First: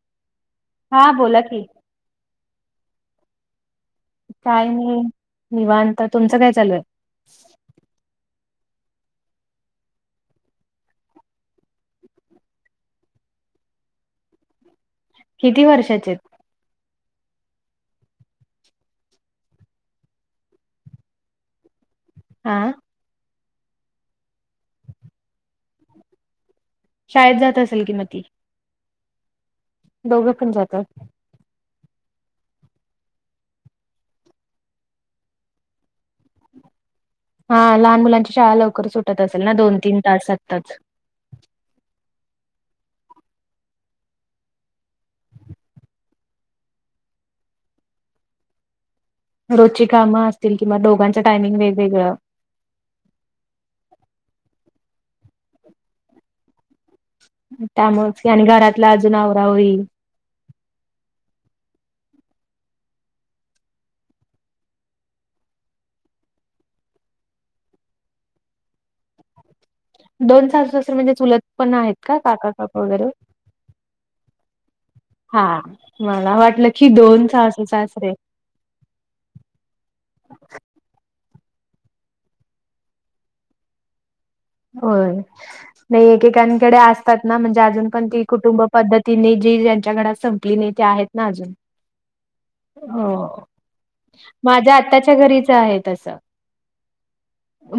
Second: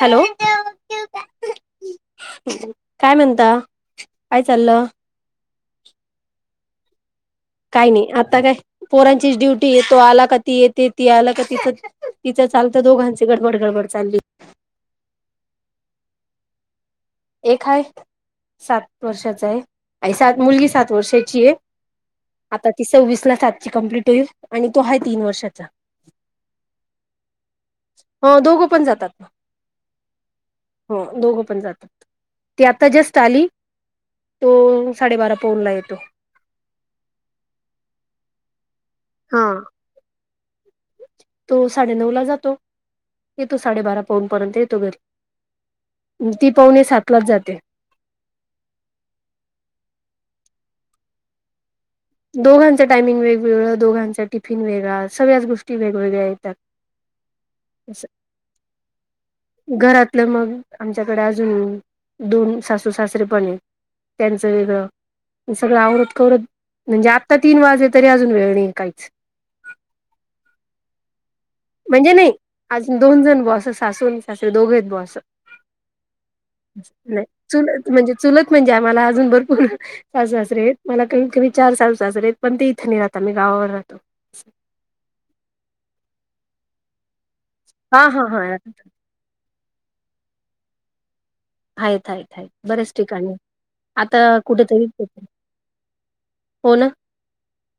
Hello हां बोलां की कायं म्हणतां? कायं नाहीं निवांत तुमचं कायं चालूं आहे? कांहीं नाहीं आंता कायं पोरांचीच ड्युंटी तो येतो आंला कां ती येते ती आंला कां ती तिचं चालतं दोघांची गडबड गडबड चालली किती वर्षाचे आहेतं एक आहे सात वर्षाचा आहे आणि सात मुलंगी सात वर्षाची आहे. आंता हा ती सव्वीसला सातची कंप्लीट होईलं आणि तो आहे तीनं वर्षाचा. शाळेत जात असेल कि मग ती हो दोघं पणं जातांत नां दोघं पण जातात. हो दोघं पणं जातांत. ती आंता जस्टं आलीं तो साडेबारा पोहनला येतो. हां लहांन मुलांची शाळां लवकरं सुटतं असेल हा नां दोन तीनं तांस आमचं. तो साडेनऊ लां जातो येतो साडेबारा पाऊन पर्यंत येतो घरी. ती पावणे सातलाचं जाते. रोजची कामं असतील किंवा दोघांच टायमिंग वेगवेगळं दोघांचं टायमिंग वेगवेगळं, दोघांचा टिफिन वेगळां, सगळ्यांचं गोष्टी वेगवेगळ्यां येतांत. त्यांमुळेचं की आणि घरांतलां अजूंन आंवरा आंवरी. मंग आमच्यांकडे अजूंन दोन सासू सासरे पणं आहेतं. त्यांचं वेगळं सगळं आवरतं कवरतं म्हणजे आंत्ता तीनं वाजले तरी अजूंन वेळं नाहीं कांहींच. दोन तास सासू सासरे म्हणजे चुलतं म्हणजे नाहीं अजूंन दोन जणं बो सासू आणि सासरे दोघे आहेतं बो असं. हां मलां वाटलं की नाही दोन सासू चुलत सासरे म्हणजे आहेतं. चुलत म्हणजे आम्हांला अजूंन भरपूंर सासू साजरे आहेतं मलां कमित कमी चार सासू साजरे आहेतं पणं ते इथं नाहीं राहतांत मी गावांवरं राहतो. होयं नाहीं एकेकांकडे असतांत नां म्हणजे अजूंन हा पणं ती हा हा कुटुंब पद्धतं तिने जी ज्यांच्या घरांत संपली नाहीं ते आहेतं नां अजूंन. आहेतं आहेतं आहेतं बऱ्यांच ठिकांणी माझ्यां आत्यांच्या घरीचं आहे तसं. हो ना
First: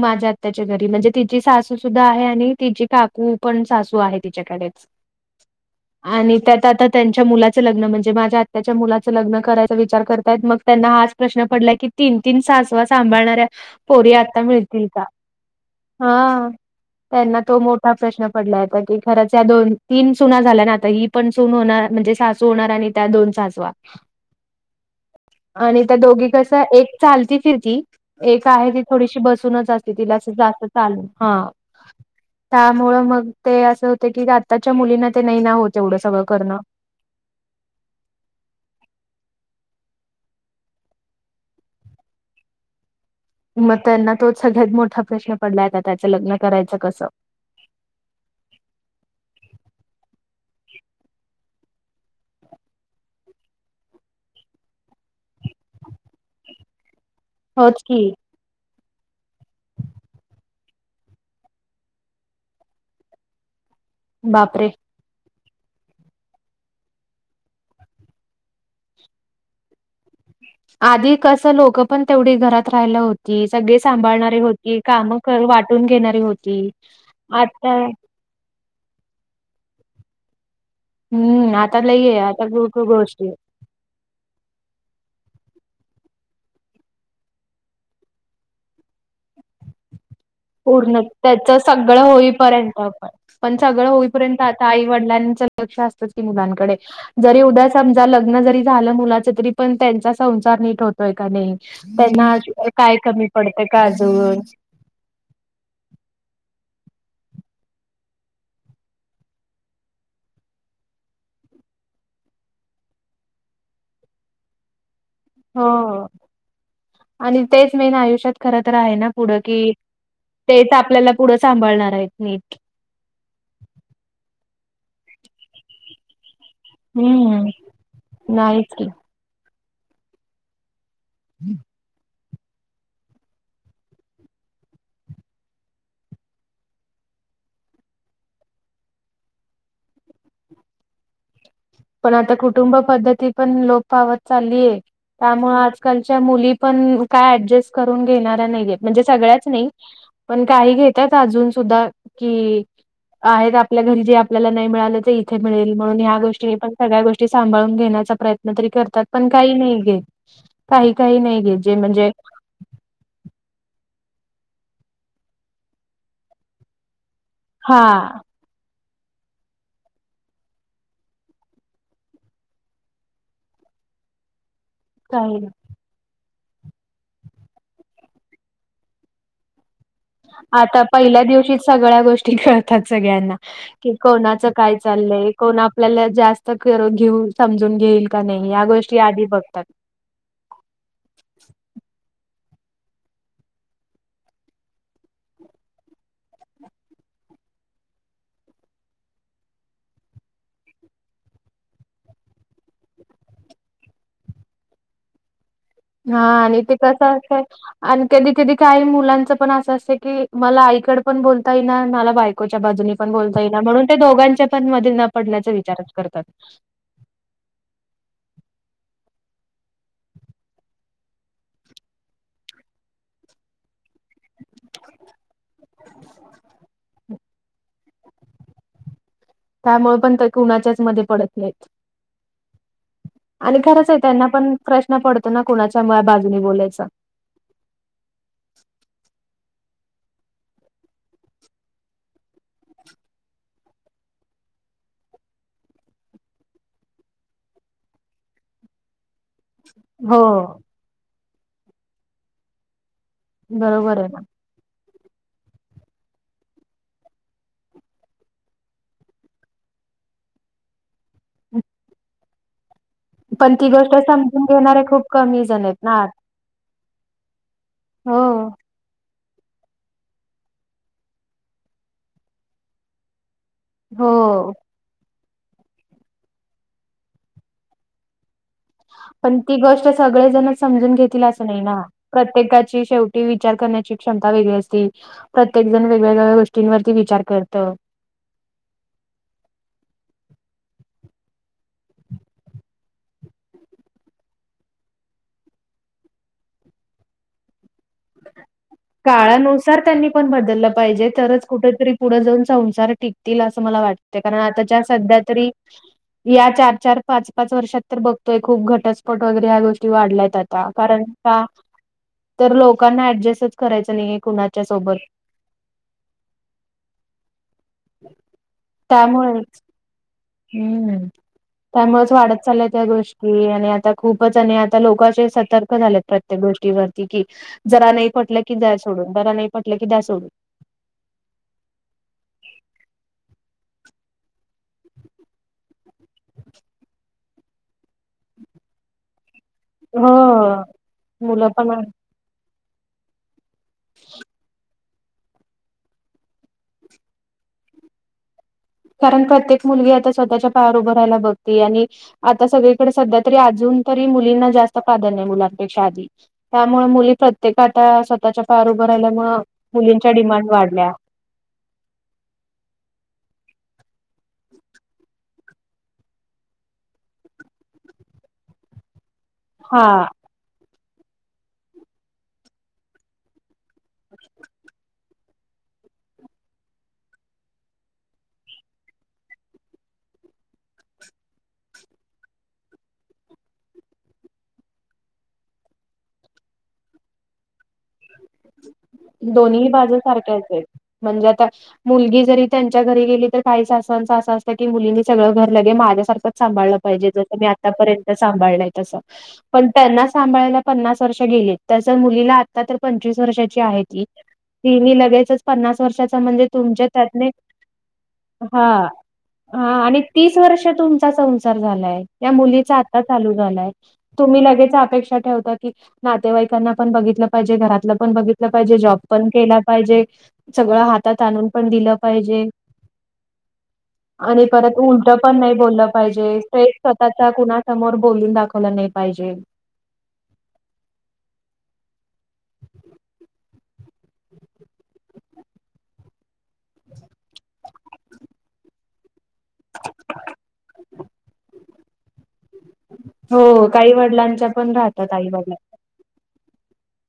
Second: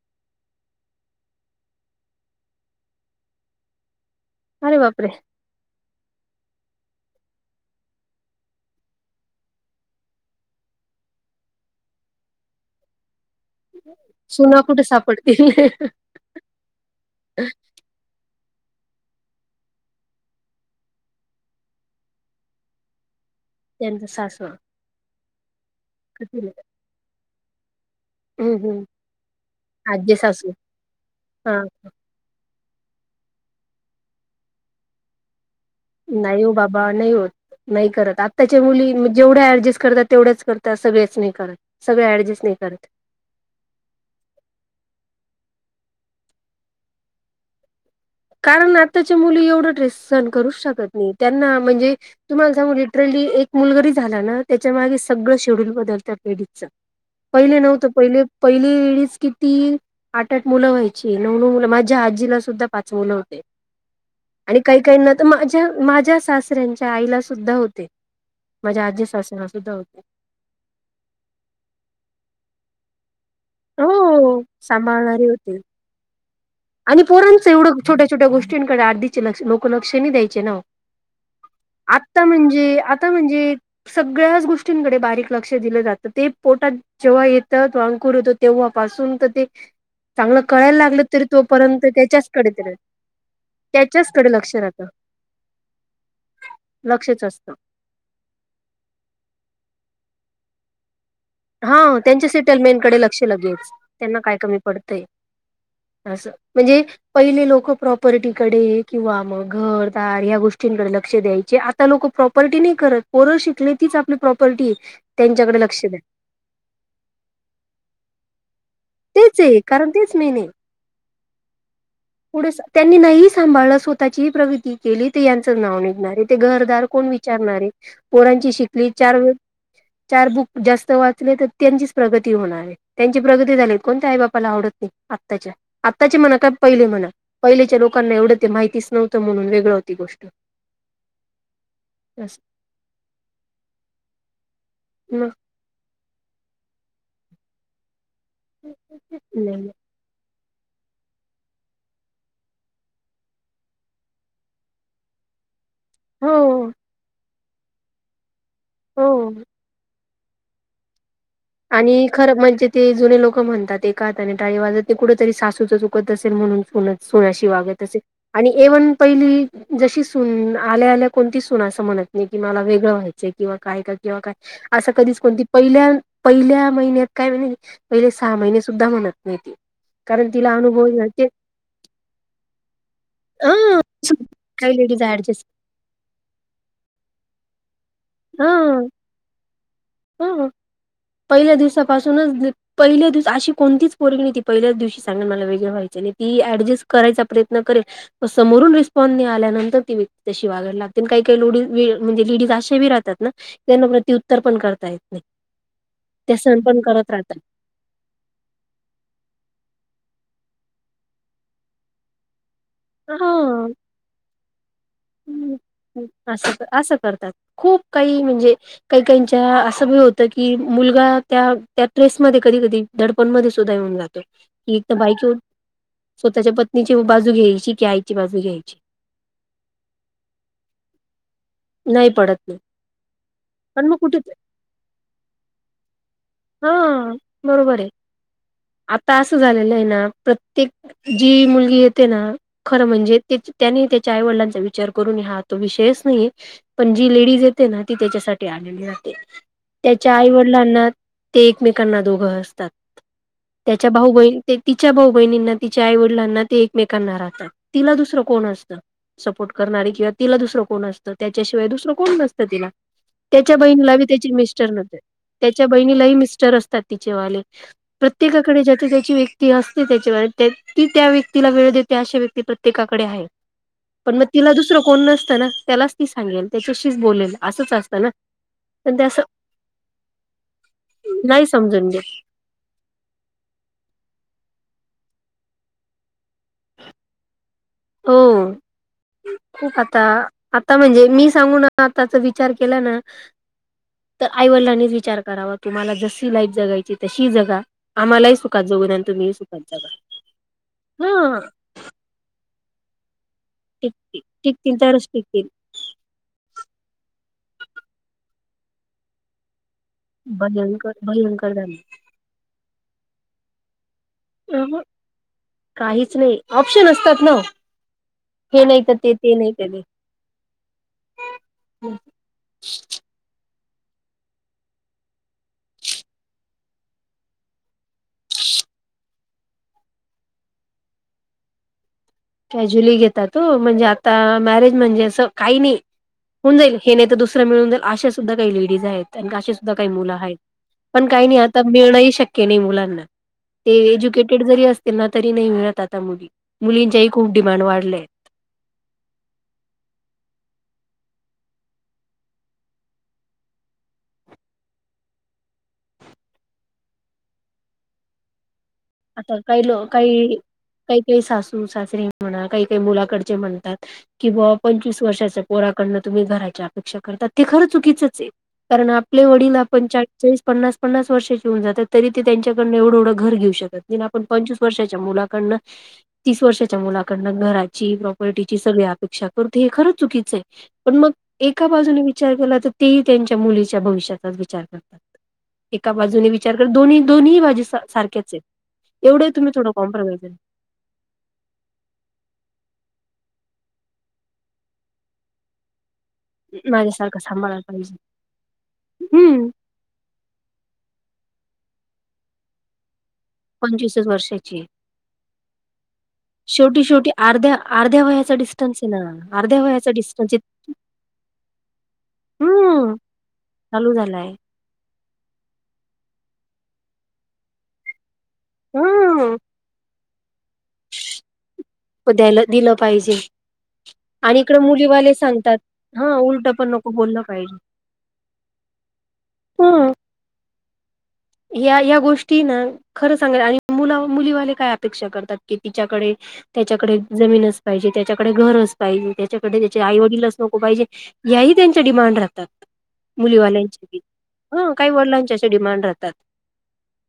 माझ्यां आत्यांच्या घरी म्हणजे तिची सासू सुद्धां आहे आणि तिची काकू पणं सासू आहेतं. अरे तिच्यांकडेचं. [inaudible] [unintelligible] आणि त्यांत आंता त्यांच्या मुलांचं लग्नं म्हणजे माझ्यां आत्त्यांच्या मुलांचं लग्नं करायचा विचार करतायंत मगं त्यांनां हाचं प्रश्न पडलांय की तीनं तीनं सास वां सांभाळणांऱ्या सुनां कुठे सापडतील. हां. त्यांना तो मोठां प्रश्न पडलां आहे आंता की खरंच दोन तीनं सुना झाल्यांना झाल्यां नां आंता ही पणं सूंन होणारं म्हणजे सासू होणारं आणि त्यां दोन सासू त्यांचं सासू. आणि त्यां दोघी कसं एक चालती फिरती एक हं, आहे ती हं. थोडीशी बसवूंनचं असते आज्जे तिलां असं सासू जास्तं चालूं हां. त्यामुळ मग ते असं होते की आत्ताच्या मुलींना ते नाही ना होत. एवढं सगळं नाही वो करणं बाब. बा नाही होत नाही करत आत्ताच्या मुली जेवढ्या ऍडजस्ट करतात तेवढ्याच करतात सगळेच नाही करत. सगळें ऍडजस्ट नाही करत. मग त्यांना तोच सगळ्यात मोठा प्रश्न पडलाय आता त्याच लग्न करायचं कसं? कारण आत्ताच्या मुली एवढं ड्रेस सहण करूच शकत नाही त्यांना म्हणजे. तुम्हाला सांगु लिटरली एक मुल जरी झाल ना त्याच्या मागे सगळं शेड्यूल बदलत लेडिजचं. पहिले होच नव्हतं की पहिले. पहिली लेडीज किती आठ आठ मुलं व्हायची नऊ नऊ माझ्या आजीला सुद्धा. पाच मुलं होते आणि बापरे काही काही ना तर माझ्या माझ्या सासऱ्यांच्या आईला सुद्धा होते. माझ्या आजी सासूना सुद्धा होते. आधी कसं लोक पण तेवढी घरात राहिला होतीत. सगळे सांभाळणारी हो होती काम सांभाळणारी कर होती. वाटून घेणारी होती. आणि पोरांचं आता एवढं छोट्या छोट्या गोष्टींकडे आर्धीचे लक्ष लोक लक्ष नाही द्यायचे ना वो. हम्म लई आहे आता म्हणजे खूप आता गोष्टी म्हणजे सगळ्याच गोष्टींकडे बारीक लक्ष दिलं जात ते पोटात. जेव्हा येतात अंकुर होेतो तेव्हापसून तर ते चांगलं कळायला पूर्ण लागलं तर. त्याच सगळं होईपर्यंत पण. पण सगळं त्याच्याचकडे होईपर्यंत लक्ष आता आई राहतं वडीलांच लक्ष असत की मुलांकडे लक्षच जरी असतं. उद्या. समजा लग्न जरी झालं मुलाच तरी पण संसार नीट होत. य का नाही हा त्यांच्या त्यांना आज आजून काय सेटलमेंटकडे कमी पडतं का अजून. पडतय असं म्हणजे पहिले लोक प्रॉपर्टीकडे किंवा मग घरदार ह गोष्टींकडे लक्ष द्यायचे आ. आत्ता लोक प्रॉपर्टी नाही करत पर शिकले तीच आपली प्रॉपर्टी त्यांच्याकडे लक्ष द्या. हो आणि तेच मेन आयुष्यात. खर तर आहे ना पुढं तेच की आहे कारण तेच मेन आहे तेच आपल्याला पुढं सांभाळणार आहेत पुढे नीट. त्यांनी नाही सांभाळलं स्वतःची प्रगृती केली ते यांचं नाव निघणार आहे ते घर. त्याला कोण हम्म विचारणार आहे पोरांची नाहीच की शिकली चार चार बुक जास्त वाढ. तर त्यांचीच प्रगती होणार आहे त्यांची प्रगती झाली कोणत्या आई बापाला आवडत नाही आत्ताच्या. आत्ताचे म्हणा काय पहिले म्हणा पहिलेच्या लोकांना एवढं ते माहितीच नव्हतं म्हणून वेगळं होती गोष्ट. [inaudible] पण असं आता कुटुंब पद्धती पण लोप पावत चाललीय मग त्यामुळे. आलच्या मुली पण काय ऍडजस्ट करून घेणार नाहीये म्हणजे सगळ्याच नाही. पण काही घेतात अजून सुद्धा कि आहेत आपल्या घरी जे आपल्याला नाही मिळालं ते इथे मिळेल. म्हणून ह्या हो गोष्टी पण सगळ्या गोष्टी सांभाळून घेण्याचा प्रयत्न तरी करतात हो पण काही नाही घेतं. काही काही नाही घेत. आणि खरं म्हणजे ते जुने लोक म्हणतात कात आणि टाळे वाजत ते कुठ तरी सासूचं चुकत असे म्हणून सोनत सोन. हा वागत असे. आणि एव्हन पहिली जशी सून आल्या आल्या कोणती सून असं म्हणत नाही की मला वेगळं व्हाय. किंवा काय का किंवा अस काही कधी नाही पहिल्या. पहिल्या महिन्यात काय म्हणज पहिले सहा महिने सुद्धा म्हणत नाहीती. आता पहिल्या दिवशी सगळ्या गोष्टी कळतात सगळ्यांना. ह कि कोणाच काय काही लेडीज चाललंय, ऍडजस्ट कोण आपल्याला जास्त. कर घेऊ समजून घेईल का नाही. या गोष्टी आधी बघतात. हा पहिल्या दिवसापासूनच, पहिल्या दिवस अशी कोणतीच पोरगणी ती पहिल्याच सांगेल मला वेगळें व्हायचे आणि ऍडजस्ट करायचा प्रयत्न करेल. समोरून रिस्पॉन्स मिळाल्यानंतर की ती तशी वागयला लागते, काही काही लोडीज म्हणजे डीज अशा बी राहते? त्यांना प्रत्युत्तर पण करता येत नाही? हा त्या सण आणि ते पण करत कसं राहतात असेल? आणि कधी कधी काही मुलांचं पण असं असतं की. मला आईकड पण बोलता येई ना, मला बायकोच्या बाजूने ण बोल हा म्हणून ते दोघांच्या पण मध्ये, पडण्याचा विचारच करतात. असं असं करतात. खूप काही म्हणजे, काही काहीच्या असं भ होतं की, मुलगा त्या त्या ट्रेसमध्येध्ये कधी कधी धडपण म सुद्धा येऊन जातो. की एक तर बाईक स्वतःच्या पत्नीची बाजू घ्यायची की आईची बाजू घ्यायची [unintelligible] त्यामुळे पण ते कुणाच्याच मध्ये पडत नाहीत. नाही पडत नाही? आणि पण खरंच मग आहे, कुठे त्यांना पण प्रश्न पडतो ना कोणाच्या मु बाजूनी बोलायचं हां बरोबर आहे? आता असं झालेलं आहे ना प्रत्येक जी मुलगी येते ना खरं म्हणजे त्याने त्याच्या आईवडिलांचा विचार करून हा तो विषयच नाहीय. पण जी लेडीज येते ना, ती त्याच्यासाठी आलेली जाते-. त्याच्या आई हो. वडिलांना, ते एकमेकांना दोघं असतात त्याच्या बरोबर आहे भाऊ ना बण ते तिच्या भाऊ बहिणींना तिच्या आई वडिलांना ते एकमेकांना राहतात, तिला दुसरं कोण असतं? सपोर्ट करणारे किंवा तिला दुसरं कोण असतं, त्याच्याशिवाय दुसरं कोण नसतं तिला. पण त्याच्या ती गोष्ट बहिणीला ब त्याची समजून मिस्टर घेणारे नव्हते, खूप कमी जण त्याच्या आहेत बहिण ना. मिस्टर असतात तिच्या वाले, हो. प्रत्येकाकडे ज्याची त्याची वेगळी ती असते त्याच्यावर, ती त्या व्यक्तीला वेळ देते अशा व्यक्ती प्रत्येकाकडे आहे? पण मग हो तिलास दुसर कोण नसतं ना, त्यालाच ती सांगेल त्याच्याशी बोलेल असंच असतं. ना पण त्यां ती गोष्ट सगळेजण समजून घेतील असं नाही, ना समजून घेत प्रत्येकाची शेवटी विचार करण्याची क्षमता वेगळी असती, प्रत्येकजण वेगळ्या वेगळ्या गोष्टींवरती विचार करत. हो? खूप आता, आता म्हणजे मी सांगून आताचा विचार केला ना. तर आईवडिलांनीच विचार करावा तुम्हाला जशी लाईफ जगायची तशीतशी जगा. आम्हालाही सुखात जगू द्या आणि तुम्हीही सुखात काळानुसार जगा त्यांनी पण बदललं पाहिजे, हा तरच कुठरी पुढं जाऊन संसार टिकतील असं मला वाटते, टिकतील कारण आता टिकतील ज्या तरच सध्या टिकतील. तरी या चार चार, पाच पाच वर्षात तर बघतोय खूप घटस्फट वगैरे ह्या गोष्टी, वाढ आ भयंकर कारण का भयंकर झाले तर लोकांना ऍडजस्टच करायच नाही? काहीच नाही ऑप्शन असतात ना. हे नाही करते ते त्यामुळे नाहीक करते ते, हम्म, त्यामुळेच वाढत चाललाय त्या गोष्टी, ी आणि आता खूपच आणि आता लोक अस सतर्क झालेत. प्रत्येक गोष्टीवरती कि, जरा नाही पटलं की द्या सोडून, जरा नाही पटलं की द्या सोडून, कॅज्युली घेतात त म्हणजे आता मॅरेज म्हणजे असं काही नाही, होऊ जाईल हे न तर दुसरं मिळून जाईल, अशच ा काही लेडीज आहेत अशी सुद्धा काही मुलं आहेत, हो. पण काही नाही मुलं आता पण आहे. मिळण शक क्य नाही मुलांना एज्युकेटेड जरी असतील ना, तरी नाही मिळत आता मुली मुलींच्या इ खूप डिमांड वाढलय. कारण प्रत्येक मुलगी आता स्वतःच्या पायावर उभं राहायला बघती आणि आता सगळीकडे सध्या तरी अजून तरी मुलींना जास्त प्रधान्य आहे मुलांपेक्षा आधी त्यामुळे मुली प्रत्येक आता स्वतःच्या पायावर उभं राहिल्यामुळ आता काही लो मुलींच्या काही डिमांड वाढल्या. काही काही सासू सासरी म्हणा काही काही मुलाकडचे म्हणतात किं बुवा पंचवीस वर्षाच पोराकडनं तुम्ही घरायची अपेक्षा करतात ते खरं चुकीचच आहे कारण आपले वडील आपण हा चाळीचाळीस. पन्नास पन्ना वर्षाची होऊन जात त तरी ते त्यांच्याकडनं एवढं एवढं घर घेऊ शकत नाही. आणि आपण पंचवीस वर्षाच्या मुलाकडनं. तीस वर्षाच्या मुलाकडनं घराची प्रॉपर्टीची सगळी अपेक्षा करतो हे खरंच चुकीचं आहे. पण मग एका बाजूने विचार केला तर तेही त्यांच्या मुलीच्या भविष्याचा विचार करतात. एका बाजूने विचार कर दोन्ही दोन्ही बाजू सारख्याच आहेत. एवढे तुम्ही दोन्ही थोडं बाजू कॉम्प्रोमाइज सारख्याच आहेत म्हणजे आता. मुलगी जरी त्यांच्या घरी गेली तर काही सासवांचा असा असतं की मुलींनी सगळं घर लगे माझ्यासारखं. आहे सांभाळलं पाहिजे माझ्यासारखं जस मी सांभाळायला पाहिजे आतापर्यंत सांभाळलंय तसं हम्म पण. त्यांना सांभाळायला पन्नास वर्ष गेलीत तसच मुलीला आता तर पंचवीस वर्षाची आहेत. पंचवीसच वर्षाची आहे. तिनी लगेच च पन्नास वर्षाचा म्हणजे शेवटी तुमच्या शेवटी त्यातने, अर्ध्या अर्ध्या वयाचा हा डिस्टन्स आहे ना अर्ध्या हा वयाचा आणि डिस्टन्स तीस आहे वर्ष तुमचा संसार झालाय त्या मुलीचा हम्म आता चालू झालाय. चालू झालाय तुम्ही लगेच अपेक्षा ठेवतात. कि नातेवाईकांना पण बघितलं पाहिजे घरातलं पण बघितलं पाहिजे जॉब पण हम्म केला पाहिजे. सगळं हातात आणून पण दिलं द्यायला पाहिजे. दिलं पाहिजे आणि इकडे परत उलट मुलीवाले पण नाही सांगतात बोललं हा उलट पण थेट नको बोललं स्वतःचा पाहिजे. कुणा समोर बोलून दाखवला नाही पाहिजे. हम या या गोष्टी ना खरं सांगा आणि मुला मुलीवाले काय अपेक्षा करतात की तिच्याकडे. त्याच्याकडे जमीन अस पाहिजे, त्याच्याकडे घर अस पाहिजे, त्याच्याकडे त्याचे आई वडीलच नको पाहिजे. याही त्यांच्या डिमांड राहतात. हो काही मुलीवाल्यांचे वडिलांच्या पण काही राहतात आई वडिलांचे असे वडला डिमांड राहतात.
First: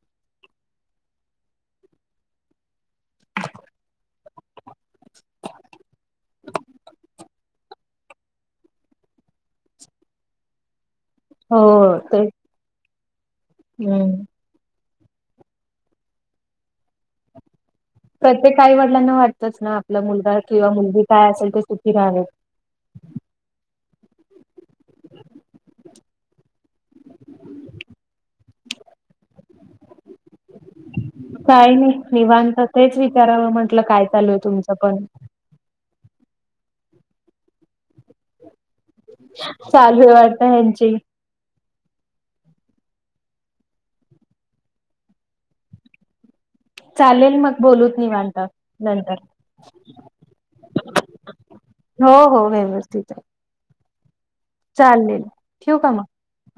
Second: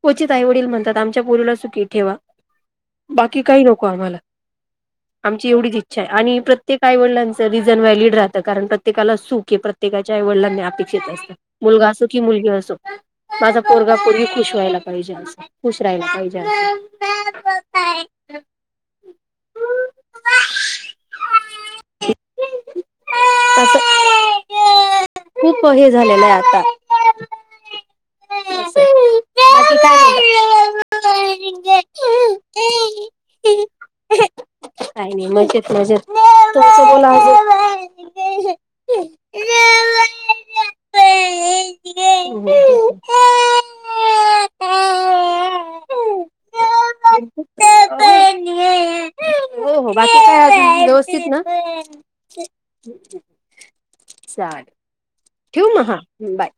क्वचित आई वडील म्हणतात आमच्या पोरीला सुखी ठेवा बाकी काही नको आम्हाला. आमची एवढीच इच्छा आहे आणि प्रत्येक आई वडीलांचं. रिजन व्हॅलीड राहत कारण प्रत्येकाला सुख हे प्रत्येकाच्या आईवडिलांनी आपली. मुलगा हो असो की तेच मुलगी असो माझा पोरगा हम्म. पोरी खुश व्हायला पाहिजे अस खुश राहिला पाहिजे. प्रत्येक आई वडिलांना वाटतंच ना आपला मुलगा किंवा मुलगी काय असेल ते सुखी राहायला पाहिजे. तस, आता खूप हे झालेलं आहे आता. [unintelligible] काही नाही निवांत तेच विचारावं म्हटलं काय नाही चालू आहे तुमचं पण? नाही नाही मजेत मजेत [unintelligible] चालू वाटत ह्यांची चालेल मग बोलूत निवांत नंतर [unintelligible] हो हो व्यवस्थित आहे [unintelligible] चालेल चालेल ठेऊ ठेवू मग का ह हा बाय.